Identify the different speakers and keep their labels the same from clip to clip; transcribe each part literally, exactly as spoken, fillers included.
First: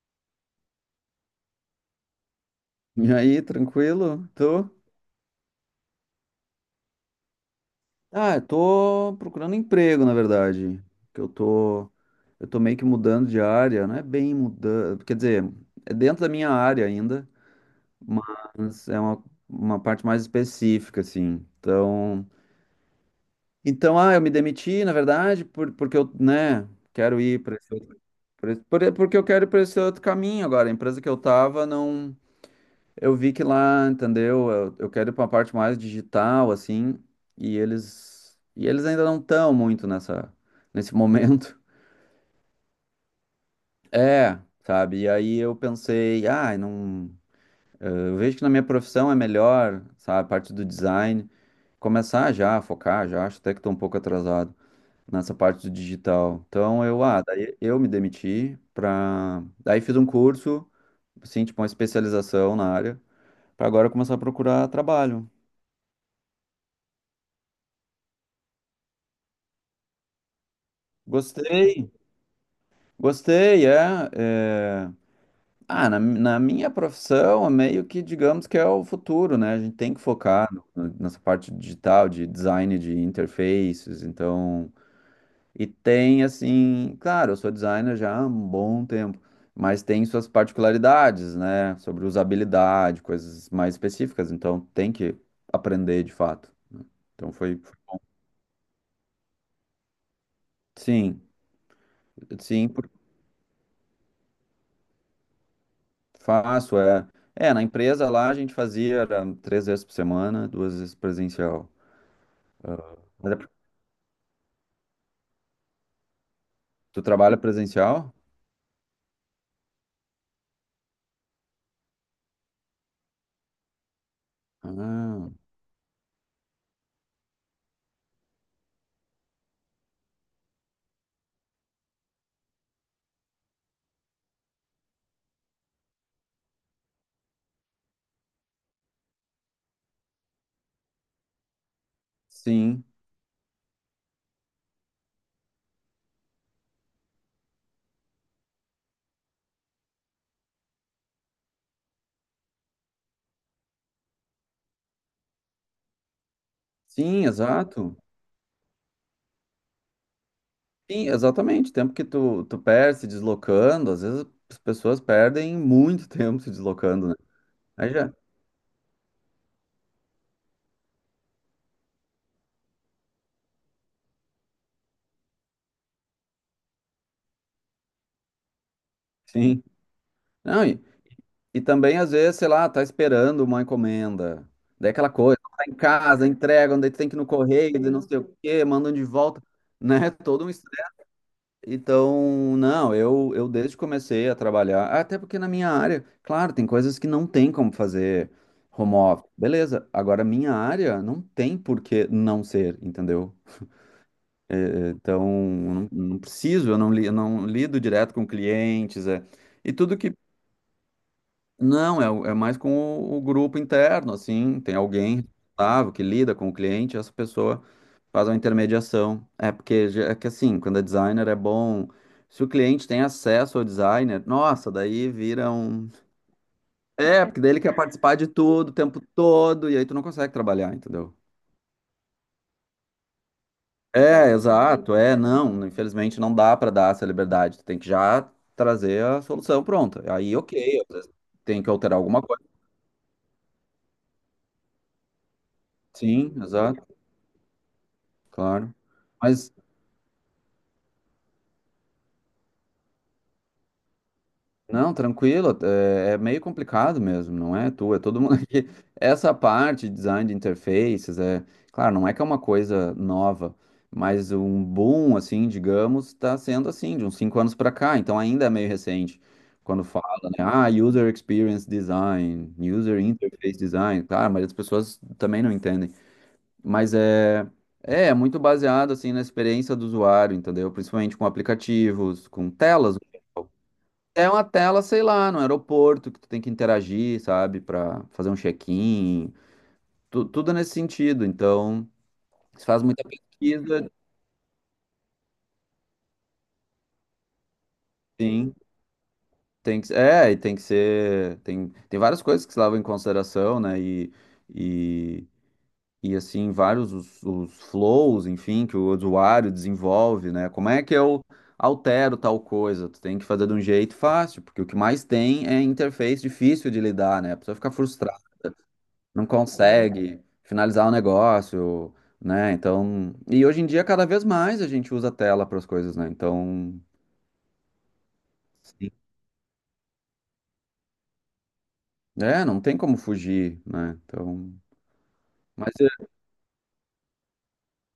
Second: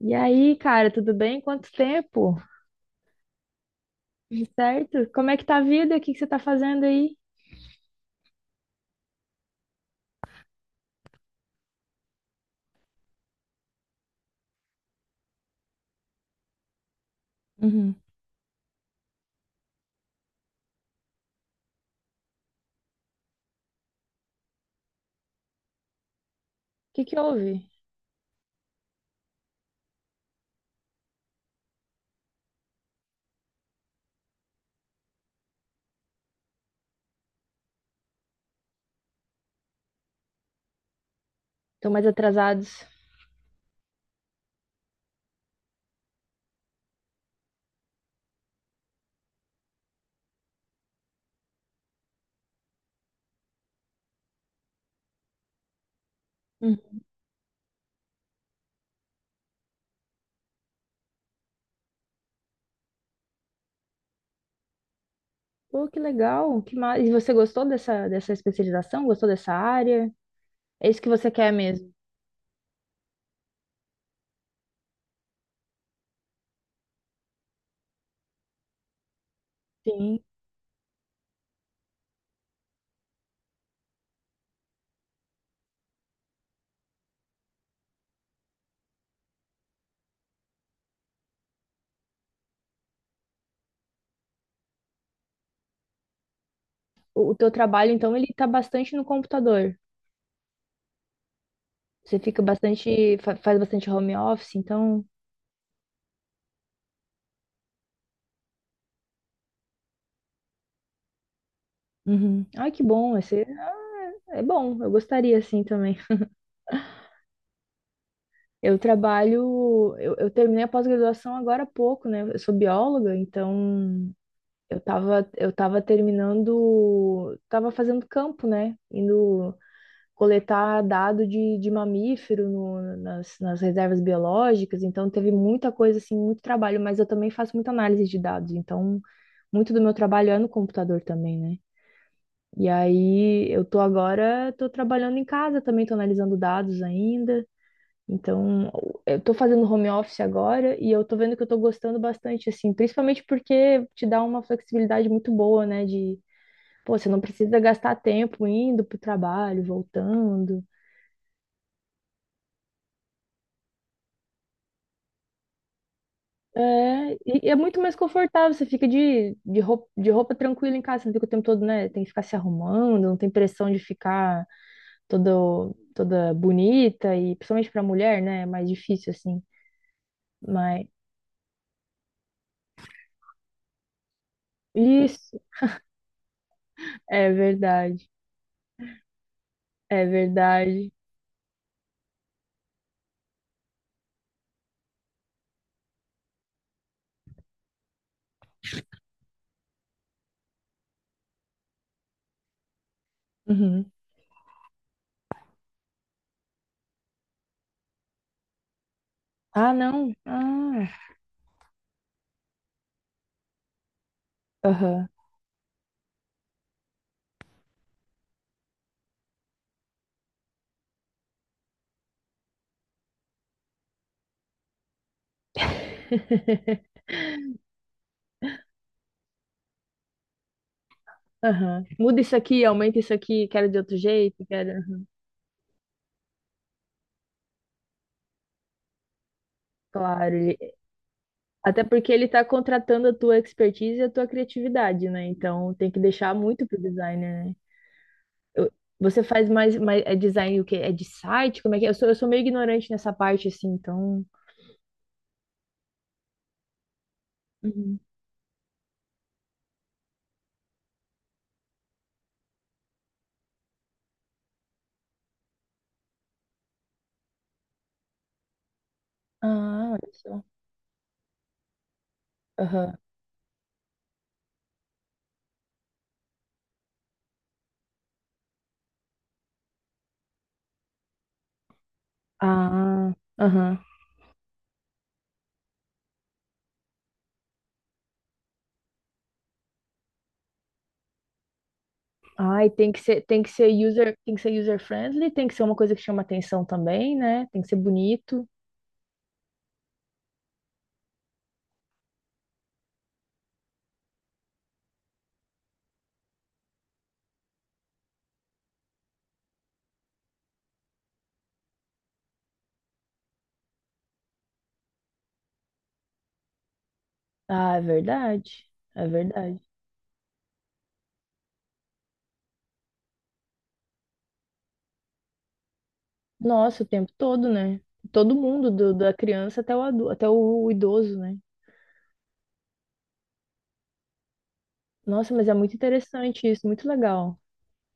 Speaker 1: E aí, cara, tudo bem? Quanto tempo?
Speaker 2: E aí, tranquilo?
Speaker 1: Tudo
Speaker 2: Tô?
Speaker 1: certo? Como é que tá a vida? O que que você tá fazendo aí?
Speaker 2: Ah, eu tô procurando emprego, na verdade. Que eu tô, eu tô meio que mudando de área, não é bem mudando, quer dizer, é dentro da minha área ainda,
Speaker 1: Uhum. O
Speaker 2: mas é uma, uma parte mais específica, assim. Então, então, ah, eu me demiti, na verdade, por, porque eu, né,
Speaker 1: que que
Speaker 2: quero ir
Speaker 1: houve?
Speaker 2: para esse outro, por, esse- por- porque eu quero ir para esse outro caminho agora. A empresa que eu tava não Eu vi que lá, entendeu? Eu, eu quero ir para uma parte mais digital, assim, e eles e eles ainda não estão muito nessa nesse momento.
Speaker 1: Estão mais atrasados.
Speaker 2: É, sabe? E aí eu pensei, ah, não, eh, eu vejo que na minha profissão é melhor, sabe, a parte do design, começar já a focar, já acho até que estou um pouco atrasado nessa parte do digital. Então
Speaker 1: Hum.
Speaker 2: eu, ah, daí eu me demiti para, daí fiz um curso, assim, tipo uma especialização na área, para agora começar a procurar trabalho.
Speaker 1: Pô, que legal. Que ma... E você gostou dessa, dessa especialização? Gostou dessa área? É isso que você quer
Speaker 2: Gostei.
Speaker 1: mesmo?
Speaker 2: Gostei, é. é- Ah, na, na minha profissão, é meio que digamos que é o futuro, né? A gente tem que
Speaker 1: Sim.
Speaker 2: focar no- no- nessa parte digital, de design de interfaces, então. E tem, assim, claro, eu sou designer já há um bom tempo, mas tem suas particularidades, né? Sobre usabilidade, coisas mais específicas, então tem que aprender de fato, né?
Speaker 1: O,
Speaker 2: Então
Speaker 1: o teu
Speaker 2: foi.
Speaker 1: trabalho, então, ele tá bastante no computador.
Speaker 2: Sim,
Speaker 1: Você fica
Speaker 2: sim,
Speaker 1: bastante, fa- faz bastante home office, então.
Speaker 2: faço, é. É, na empresa lá a gente fazia era três vezes por semana, duas vezes presencial.
Speaker 1: Uhum. Ai, que bom.
Speaker 2: Mas é
Speaker 1: Esse...
Speaker 2: porque
Speaker 1: É é bom. Eu gostaria, assim, também.
Speaker 2: Tu trabalha presencial?
Speaker 1: Eu trabalho, eu, eu terminei a pós-graduação agora há pouco, né? Eu sou bióloga, então eu tava,
Speaker 2: Ah,
Speaker 1: eu tava terminando, tava fazendo campo, né? Indo coletar dado de, de mamífero no- nas, nas reservas biológicas, então teve muita coisa, assim, muito trabalho, mas eu também faço muita análise de dados, então muito do meu trabalho é no computador também, né? E
Speaker 2: sim.
Speaker 1: aí eu tô agora, tô trabalhando em casa também, tô analisando dados ainda. Então, eu tô fazendo home office agora e eu tô vendo que eu tô gostando bastante, assim, principalmente porque te dá uma flexibilidade muito boa, né? De, pô, você não
Speaker 2: Sim,
Speaker 1: precisa
Speaker 2: exato.
Speaker 1: gastar tempo indo pro trabalho, voltando.
Speaker 2: Sim, exatamente. O tempo que tu, tu perde se deslocando, às vezes as pessoas perdem muito tempo se deslocando,
Speaker 1: É,
Speaker 2: né?
Speaker 1: e e é muito
Speaker 2: Aí
Speaker 1: mais
Speaker 2: já,
Speaker 1: confortável, você fica de, de roupa, de roupa tranquila em casa, você não fica o tempo todo, né? Tem que ficar se arrumando, não tem pressão de ficar todo, toda bonita, e principalmente pra mulher, né? É mais difícil, assim.
Speaker 2: sim. Não, e,
Speaker 1: Mas
Speaker 2: e também às vezes, sei lá, tá esperando uma encomenda. Daí é aquela
Speaker 1: isso
Speaker 2: coisa, tá em casa, entregam, daí tu tem que ir no
Speaker 1: é
Speaker 2: correio, daí não
Speaker 1: verdade,
Speaker 2: sei o quê, mandam de volta,
Speaker 1: é
Speaker 2: né? Todo um
Speaker 1: verdade.
Speaker 2: Então, não, eu, eu desde que comecei a trabalhar, até porque na minha área, claro, tem coisas que não tem como fazer home office, beleza, agora minha área não tem por que não ser, entendeu?
Speaker 1: Uhum.
Speaker 2: É, então, eu não, não preciso, eu não, li, eu não lido direto com clientes, é,
Speaker 1: Ah,
Speaker 2: e tudo
Speaker 1: não.
Speaker 2: que,
Speaker 1: Ah,
Speaker 2: não, é, o- é mais com o, o grupo interno, assim, tem
Speaker 1: aham,
Speaker 2: alguém responsável que lida com o cliente, essa pessoa faz uma intermediação. É porque já- é que assim, quando é designer é bom. Se o cliente tem acesso ao designer, nossa, daí vira um. É, porque daí ele quer participar de tudo o tempo todo, e aí tu não consegue trabalhar, entendeu?
Speaker 1: aham. Muda isso aqui, aumenta isso aqui, quero de outro
Speaker 2: É,
Speaker 1: jeito, quero.
Speaker 2: exato, é, não. Infelizmente não dá pra dar essa liberdade. Tu tem que já trazer a solução pronta.
Speaker 1: Claro,
Speaker 2: Aí,
Speaker 1: ele-
Speaker 2: ok, às vezes tem que
Speaker 1: até
Speaker 2: alterar
Speaker 1: porque
Speaker 2: alguma
Speaker 1: ele está
Speaker 2: coisa.
Speaker 1: contratando a tua expertise e a tua criatividade, né? Então tem que
Speaker 2: Sim,
Speaker 1: deixar muito pro
Speaker 2: exato,
Speaker 1: designer, né? Eu-
Speaker 2: claro.
Speaker 1: Você faz
Speaker 2: Mas
Speaker 1: mais, mais é design o quê? É de site? Como é que é? Eu sou, eu sou meio ignorante nessa parte, assim, então.
Speaker 2: Não, tranquilo, é, é meio complicado mesmo, não é tu, é
Speaker 1: Uhum.
Speaker 2: todo mundo aqui. Essa parte de design de interfaces, é, claro, não é que é uma coisa nova, mas um boom, assim, digamos, está sendo assim, de uns cinco anos para cá, então ainda é meio recente. Quando
Speaker 1: Ah,
Speaker 2: fala,
Speaker 1: olha só.
Speaker 2: né, ah, user experience design,
Speaker 1: Aham.
Speaker 2: user interface design, claro, mas as pessoas também não entendem, mas é, é, é muito baseado, assim, na experiência do usuário, entendeu? Principalmente com aplicativos, com telas,
Speaker 1: Ah, aham.
Speaker 2: é uma tela, sei lá, no aeroporto que tu tem que interagir, sabe. Pra fazer um check-in, tu- tudo nesse sentido. Então, se
Speaker 1: Ai,
Speaker 2: faz
Speaker 1: tem que
Speaker 2: muita
Speaker 1: ser, tem que ser
Speaker 2: pesquisa,
Speaker 1: user, tem que ser user friendly, tem que ser uma coisa que chama atenção também, né? Tem que ser bonito.
Speaker 2: sim, tem que, é, e tem que ser, tem, tem várias coisas que se levam em consideração, né? E, e, e assim, vários os, os flows, enfim, que o usuário desenvolve, né? Como é que eu altero tal coisa? Tu tem que fazer de um jeito fácil, porque o que mais tem é interface difícil de lidar, né? A pessoa fica
Speaker 1: Ah, é
Speaker 2: frustrada,
Speaker 1: verdade. É
Speaker 2: não
Speaker 1: verdade.
Speaker 2: consegue finalizar o negócio, né? Então, e hoje em dia cada vez mais a gente usa tela para as coisas, né? Então,
Speaker 1: Nossa, o tempo todo, né? Todo mundo,
Speaker 2: sim,
Speaker 1: do- da criança até o, adu- até o idoso, né?
Speaker 2: é, não tem como fugir, né? Então,
Speaker 1: Nossa, mas é muito
Speaker 2: mas é,
Speaker 1: interessante isso, muito legal.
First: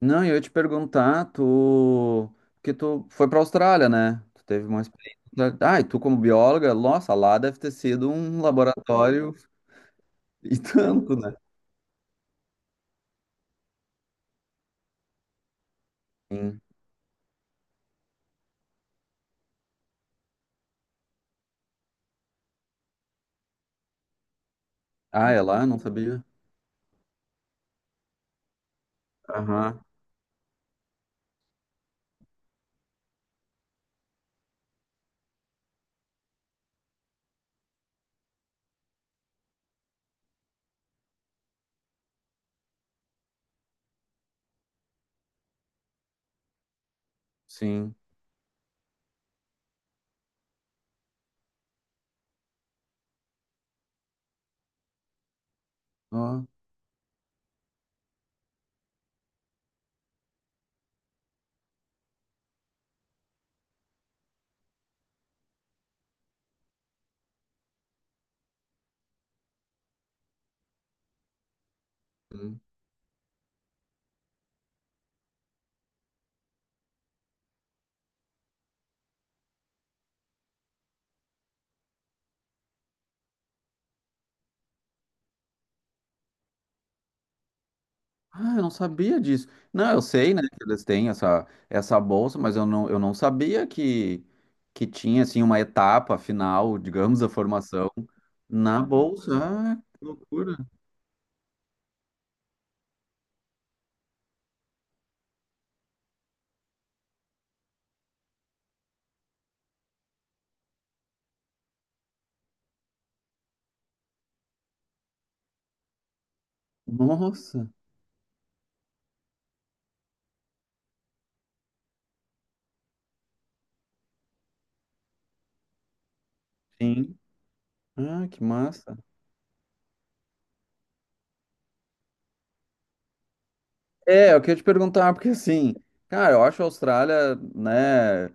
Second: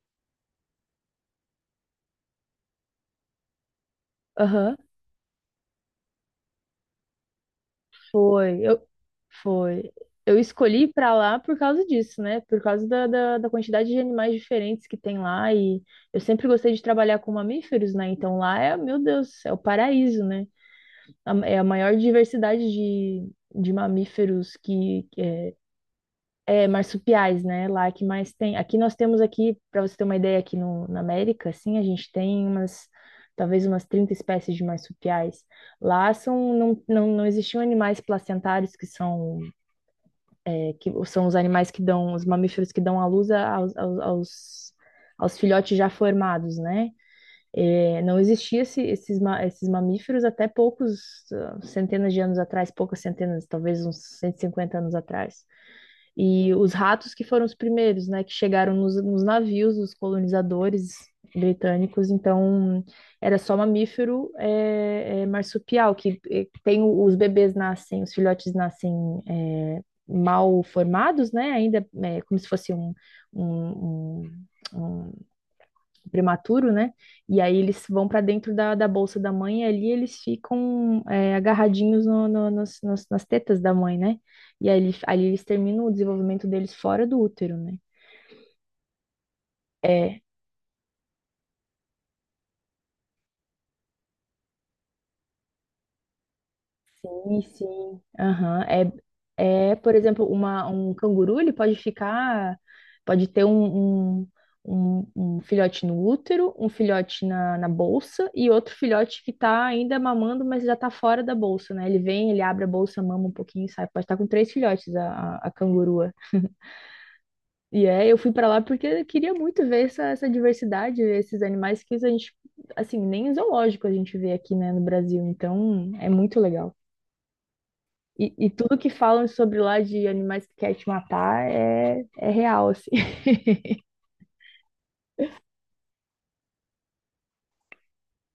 Speaker 2: não, eu ia te perguntar, tu que tu foi para a Austrália, né? Tu teve
Speaker 1: Aham,
Speaker 2: uma experiência. Ah, e tu como bióloga, nossa, lá deve ter sido um
Speaker 1: foi. Eu,
Speaker 2: laboratório
Speaker 1: foi. Eu
Speaker 2: e
Speaker 1: escolhi ir pra
Speaker 2: tanto, né?
Speaker 1: lá por causa disso, né? Por causa da, da, da quantidade de animais diferentes que tem lá. E eu sempre
Speaker 2: Sim.
Speaker 1: gostei de trabalhar com mamíferos, né? Então lá é, meu Deus, é o paraíso, né? A- É a maior diversidade de, de mamíferos que, que
Speaker 2: Ah, é
Speaker 1: é
Speaker 2: lá? Não sabia.
Speaker 1: é, marsupiais, né? Lá que mais tem. Aqui nós temos aqui, para
Speaker 2: Aham,
Speaker 1: você ter uma ideia, aqui no, na América, assim, a gente tem umas, talvez umas trinta espécies de marsupiais. Lá são, não, não, não existiam animais placentários, que são, é, que são os animais que dão, os mamíferos que dão à luz a- aos, aos, aos, aos filhotes já formados, né?
Speaker 2: sim.
Speaker 1: É, não existia esse- esses, ma- esses mamíferos até poucos ah, centenas de anos atrás, poucas centenas, talvez uns cento e cinquenta anos atrás.
Speaker 2: Ó.
Speaker 1: E os ratos que foram os primeiros, né, que chegaram nos, nos navios dos colonizadores britânicos, então era só mamífero é, é, marsupial, que é, tem o- os bebês nascem, os filhotes nascem é, mal formados, né, ainda é, como se
Speaker 2: Hum.
Speaker 1: fosse um, um, um- um- prematuro, né? E aí eles vão para dentro da, da bolsa da mãe e ali eles ficam é, agarradinhos no, no- nas, nas- nas tetas da mãe, né? E aí, ali ali eles terminam o desenvolvimento deles fora do útero, né?
Speaker 2: Ah, eu não sabia disso. Não, eu
Speaker 1: É,
Speaker 2: sei, né, que eles têm essa, essa bolsa, mas eu não, eu não sabia que, que tinha, assim, uma etapa final, digamos, da
Speaker 1: sim,
Speaker 2: formação
Speaker 1: sim. Aham.
Speaker 2: na bolsa.
Speaker 1: É, é,
Speaker 2: Ah,
Speaker 1: por
Speaker 2: que
Speaker 1: exemplo,
Speaker 2: loucura.
Speaker 1: uma, um canguru, ele pode ficar, pode ter um, um, um- um filhote no útero, um filhote na, na bolsa e outro filhote que está ainda mamando, mas já está fora da bolsa, né? Ele vem, ele abre a bolsa, mama um pouquinho e sai. Pode estar com três filhotes a, a, a cangurua.
Speaker 2: Nossa,
Speaker 1: E é, eu fui para lá porque eu queria muito ver essa, essa diversidade, ver esses animais que a gente, assim, nem em zoológico a gente vê aqui, né, no Brasil. Então, é muito legal.
Speaker 2: sim. Ah,
Speaker 1: E,
Speaker 2: que
Speaker 1: e tudo que
Speaker 2: massa.
Speaker 1: falam sobre lá de animais que quer te matar é, é real, assim.
Speaker 2: É, eu queria te perguntar, porque assim, cara, eu acho a Austrália, né?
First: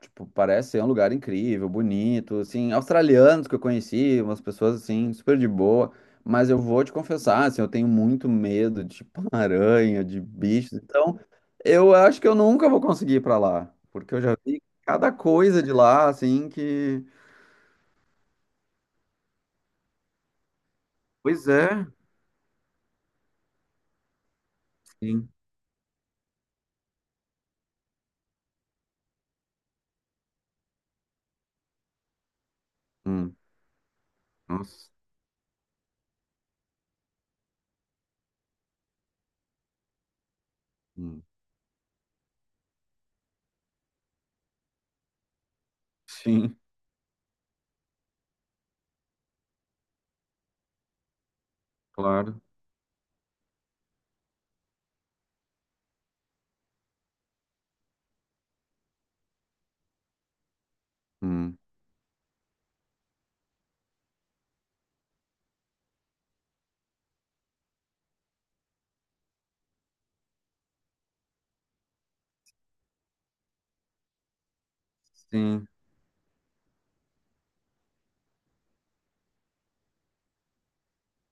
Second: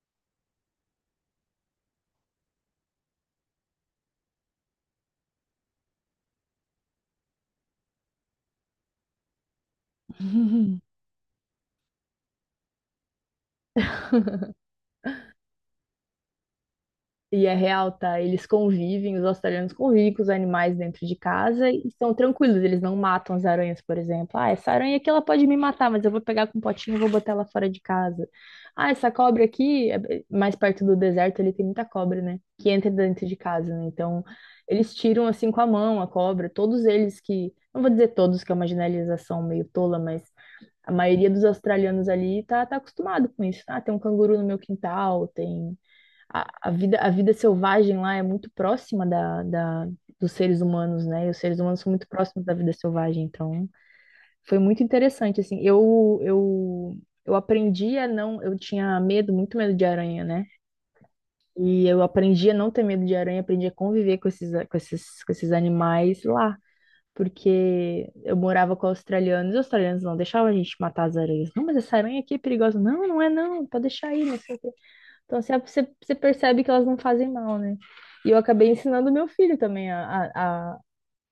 Speaker 2: Tipo, parece ser um lugar incrível, bonito, assim, australianos que eu conheci, umas pessoas assim, super de boa, mas eu vou te confessar, assim, eu tenho muito medo de tipo, aranha, de bichos, então eu acho que eu nunca vou conseguir ir pra lá, porque eu já vi cada coisa de lá, assim, que...
Speaker 1: E é real, tá? Eles convivem, os australianos convivem com os animais dentro de
Speaker 2: Pois
Speaker 1: casa e
Speaker 2: é,
Speaker 1: estão tranquilos, eles não matam as aranhas, por exemplo. Ah, essa aranha aqui ela
Speaker 2: sim.
Speaker 1: pode me matar, mas eu vou pegar com um potinho e vou botar ela fora de casa. Ah, essa cobra aqui, é- é, mais perto do deserto, ele tem muita cobra, né? Que entra dentro de
Speaker 2: Hum.
Speaker 1: casa, né? Então,
Speaker 2: Nossa.
Speaker 1: eles tiram assim com a mão a cobra, todos eles que, não vou dizer todos, que é uma generalização meio tola, mas a
Speaker 2: Hum,
Speaker 1: maioria dos australianos ali tá, tá acostumado com isso. Ah, tem um canguru no meu quintal, tem.
Speaker 2: sim,
Speaker 1: A, a vida, a vida selvagem lá é muito próxima da, da, dos seres humanos, né? E os seres humanos são muito
Speaker 2: claro.
Speaker 1: próximos da vida selvagem, então foi muito interessante, assim. Eu, eu, eu aprendi a não. Eu tinha medo, muito medo de aranha, né?
Speaker 2: Hum,
Speaker 1: E eu aprendi a não ter medo de aranha, aprendi a conviver com esses, com esses, com esses animais lá porque eu morava com australianos, e os australianos não deixavam a gente matar as aranhas. Não, mas essa aranha aqui é perigosa. Não, não é não, pode deixar aí, não sei o quê. Então assim,
Speaker 2: sim,
Speaker 1: você, você percebe que elas não fazem mal, né? E eu acabei ensinando meu filho também a, a, a-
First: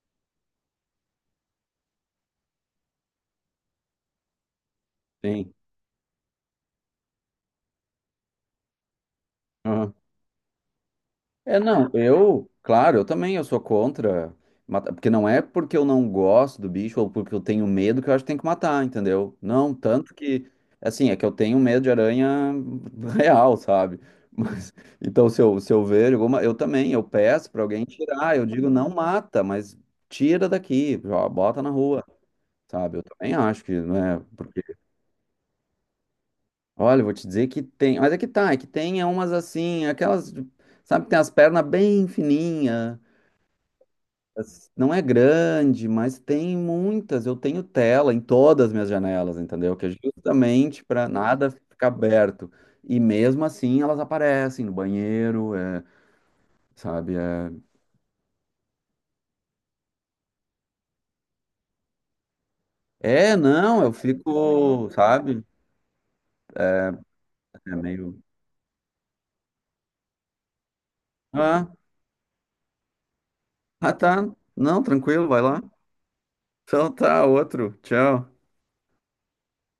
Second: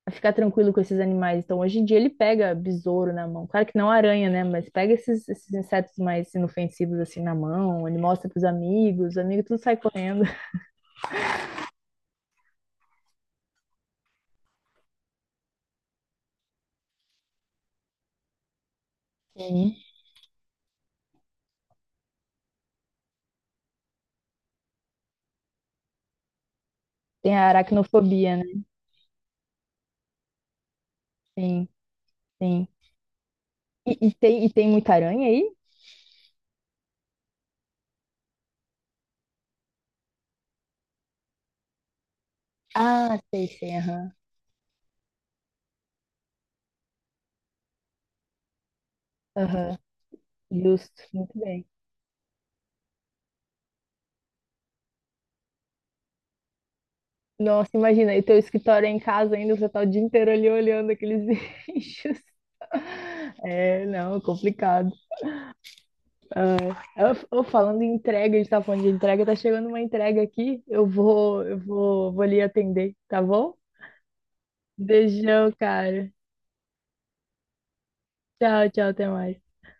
Speaker 1: a ficar tranquilo com esses animais. Então hoje em dia ele pega besouro na mão. Claro que não aranha, né? Mas pega esses, esses
Speaker 2: sim.
Speaker 1: insetos mais inofensivos assim na mão, ele mostra pros amigos, os amigos tudo sai correndo.
Speaker 2: É, não, eu, claro, eu também, eu sou contra matar, porque não é porque eu não gosto do bicho ou porque eu tenho medo que eu acho que tem que matar, entendeu? Não,
Speaker 1: Sim.
Speaker 2: tanto que, assim, é que eu tenho medo de aranha real, sabe? Mas, então, se eu, se eu ver alguma, eu também, eu
Speaker 1: Tem a
Speaker 2: peço pra alguém
Speaker 1: aracnofobia,
Speaker 2: tirar,
Speaker 1: né?
Speaker 2: eu digo, não mata, mas tira daqui, ó, bota
Speaker 1: Sim,
Speaker 2: na rua,
Speaker 1: sim.
Speaker 2: sabe? Eu também acho que,
Speaker 1: E, e
Speaker 2: né,
Speaker 1: tem, e
Speaker 2: porque,
Speaker 1: tem muita aranha aí?
Speaker 2: olha, eu vou te dizer que tem, mas é que tá, é que tem umas assim, aquelas, sabe, que tem as pernas bem fininhas.
Speaker 1: Ah, sei, sei, aham.
Speaker 2: Não é grande, mas tem muitas. Eu tenho tela em todas as minhas janelas,
Speaker 1: Aham,
Speaker 2: entendeu? Que é justamente
Speaker 1: justo,
Speaker 2: para
Speaker 1: muito
Speaker 2: nada
Speaker 1: bem.
Speaker 2: ficar aberto. E mesmo assim elas aparecem no banheiro, é, sabe? É,
Speaker 1: Nossa, imagina, e teu escritório é em casa ainda, você tá o dia inteiro ali olhando aqueles bichos.
Speaker 2: é, não,
Speaker 1: É,
Speaker 2: eu
Speaker 1: não,
Speaker 2: fico,
Speaker 1: complicado.
Speaker 2: sabe?
Speaker 1: Eu, eu
Speaker 2: É
Speaker 1: falando em
Speaker 2: meio.
Speaker 1: entrega, a gente tá falando de entrega, tá chegando uma entrega aqui. Eu vou, eu
Speaker 2: Ah,
Speaker 1: vou, vou ali atender, tá bom?
Speaker 2: ah, tá. Não, tranquilo, vai
Speaker 1: Beijão,
Speaker 2: lá.
Speaker 1: cara.
Speaker 2: Então tá, outro. Tchau.
Speaker 1: Tchau, tchau, até mais.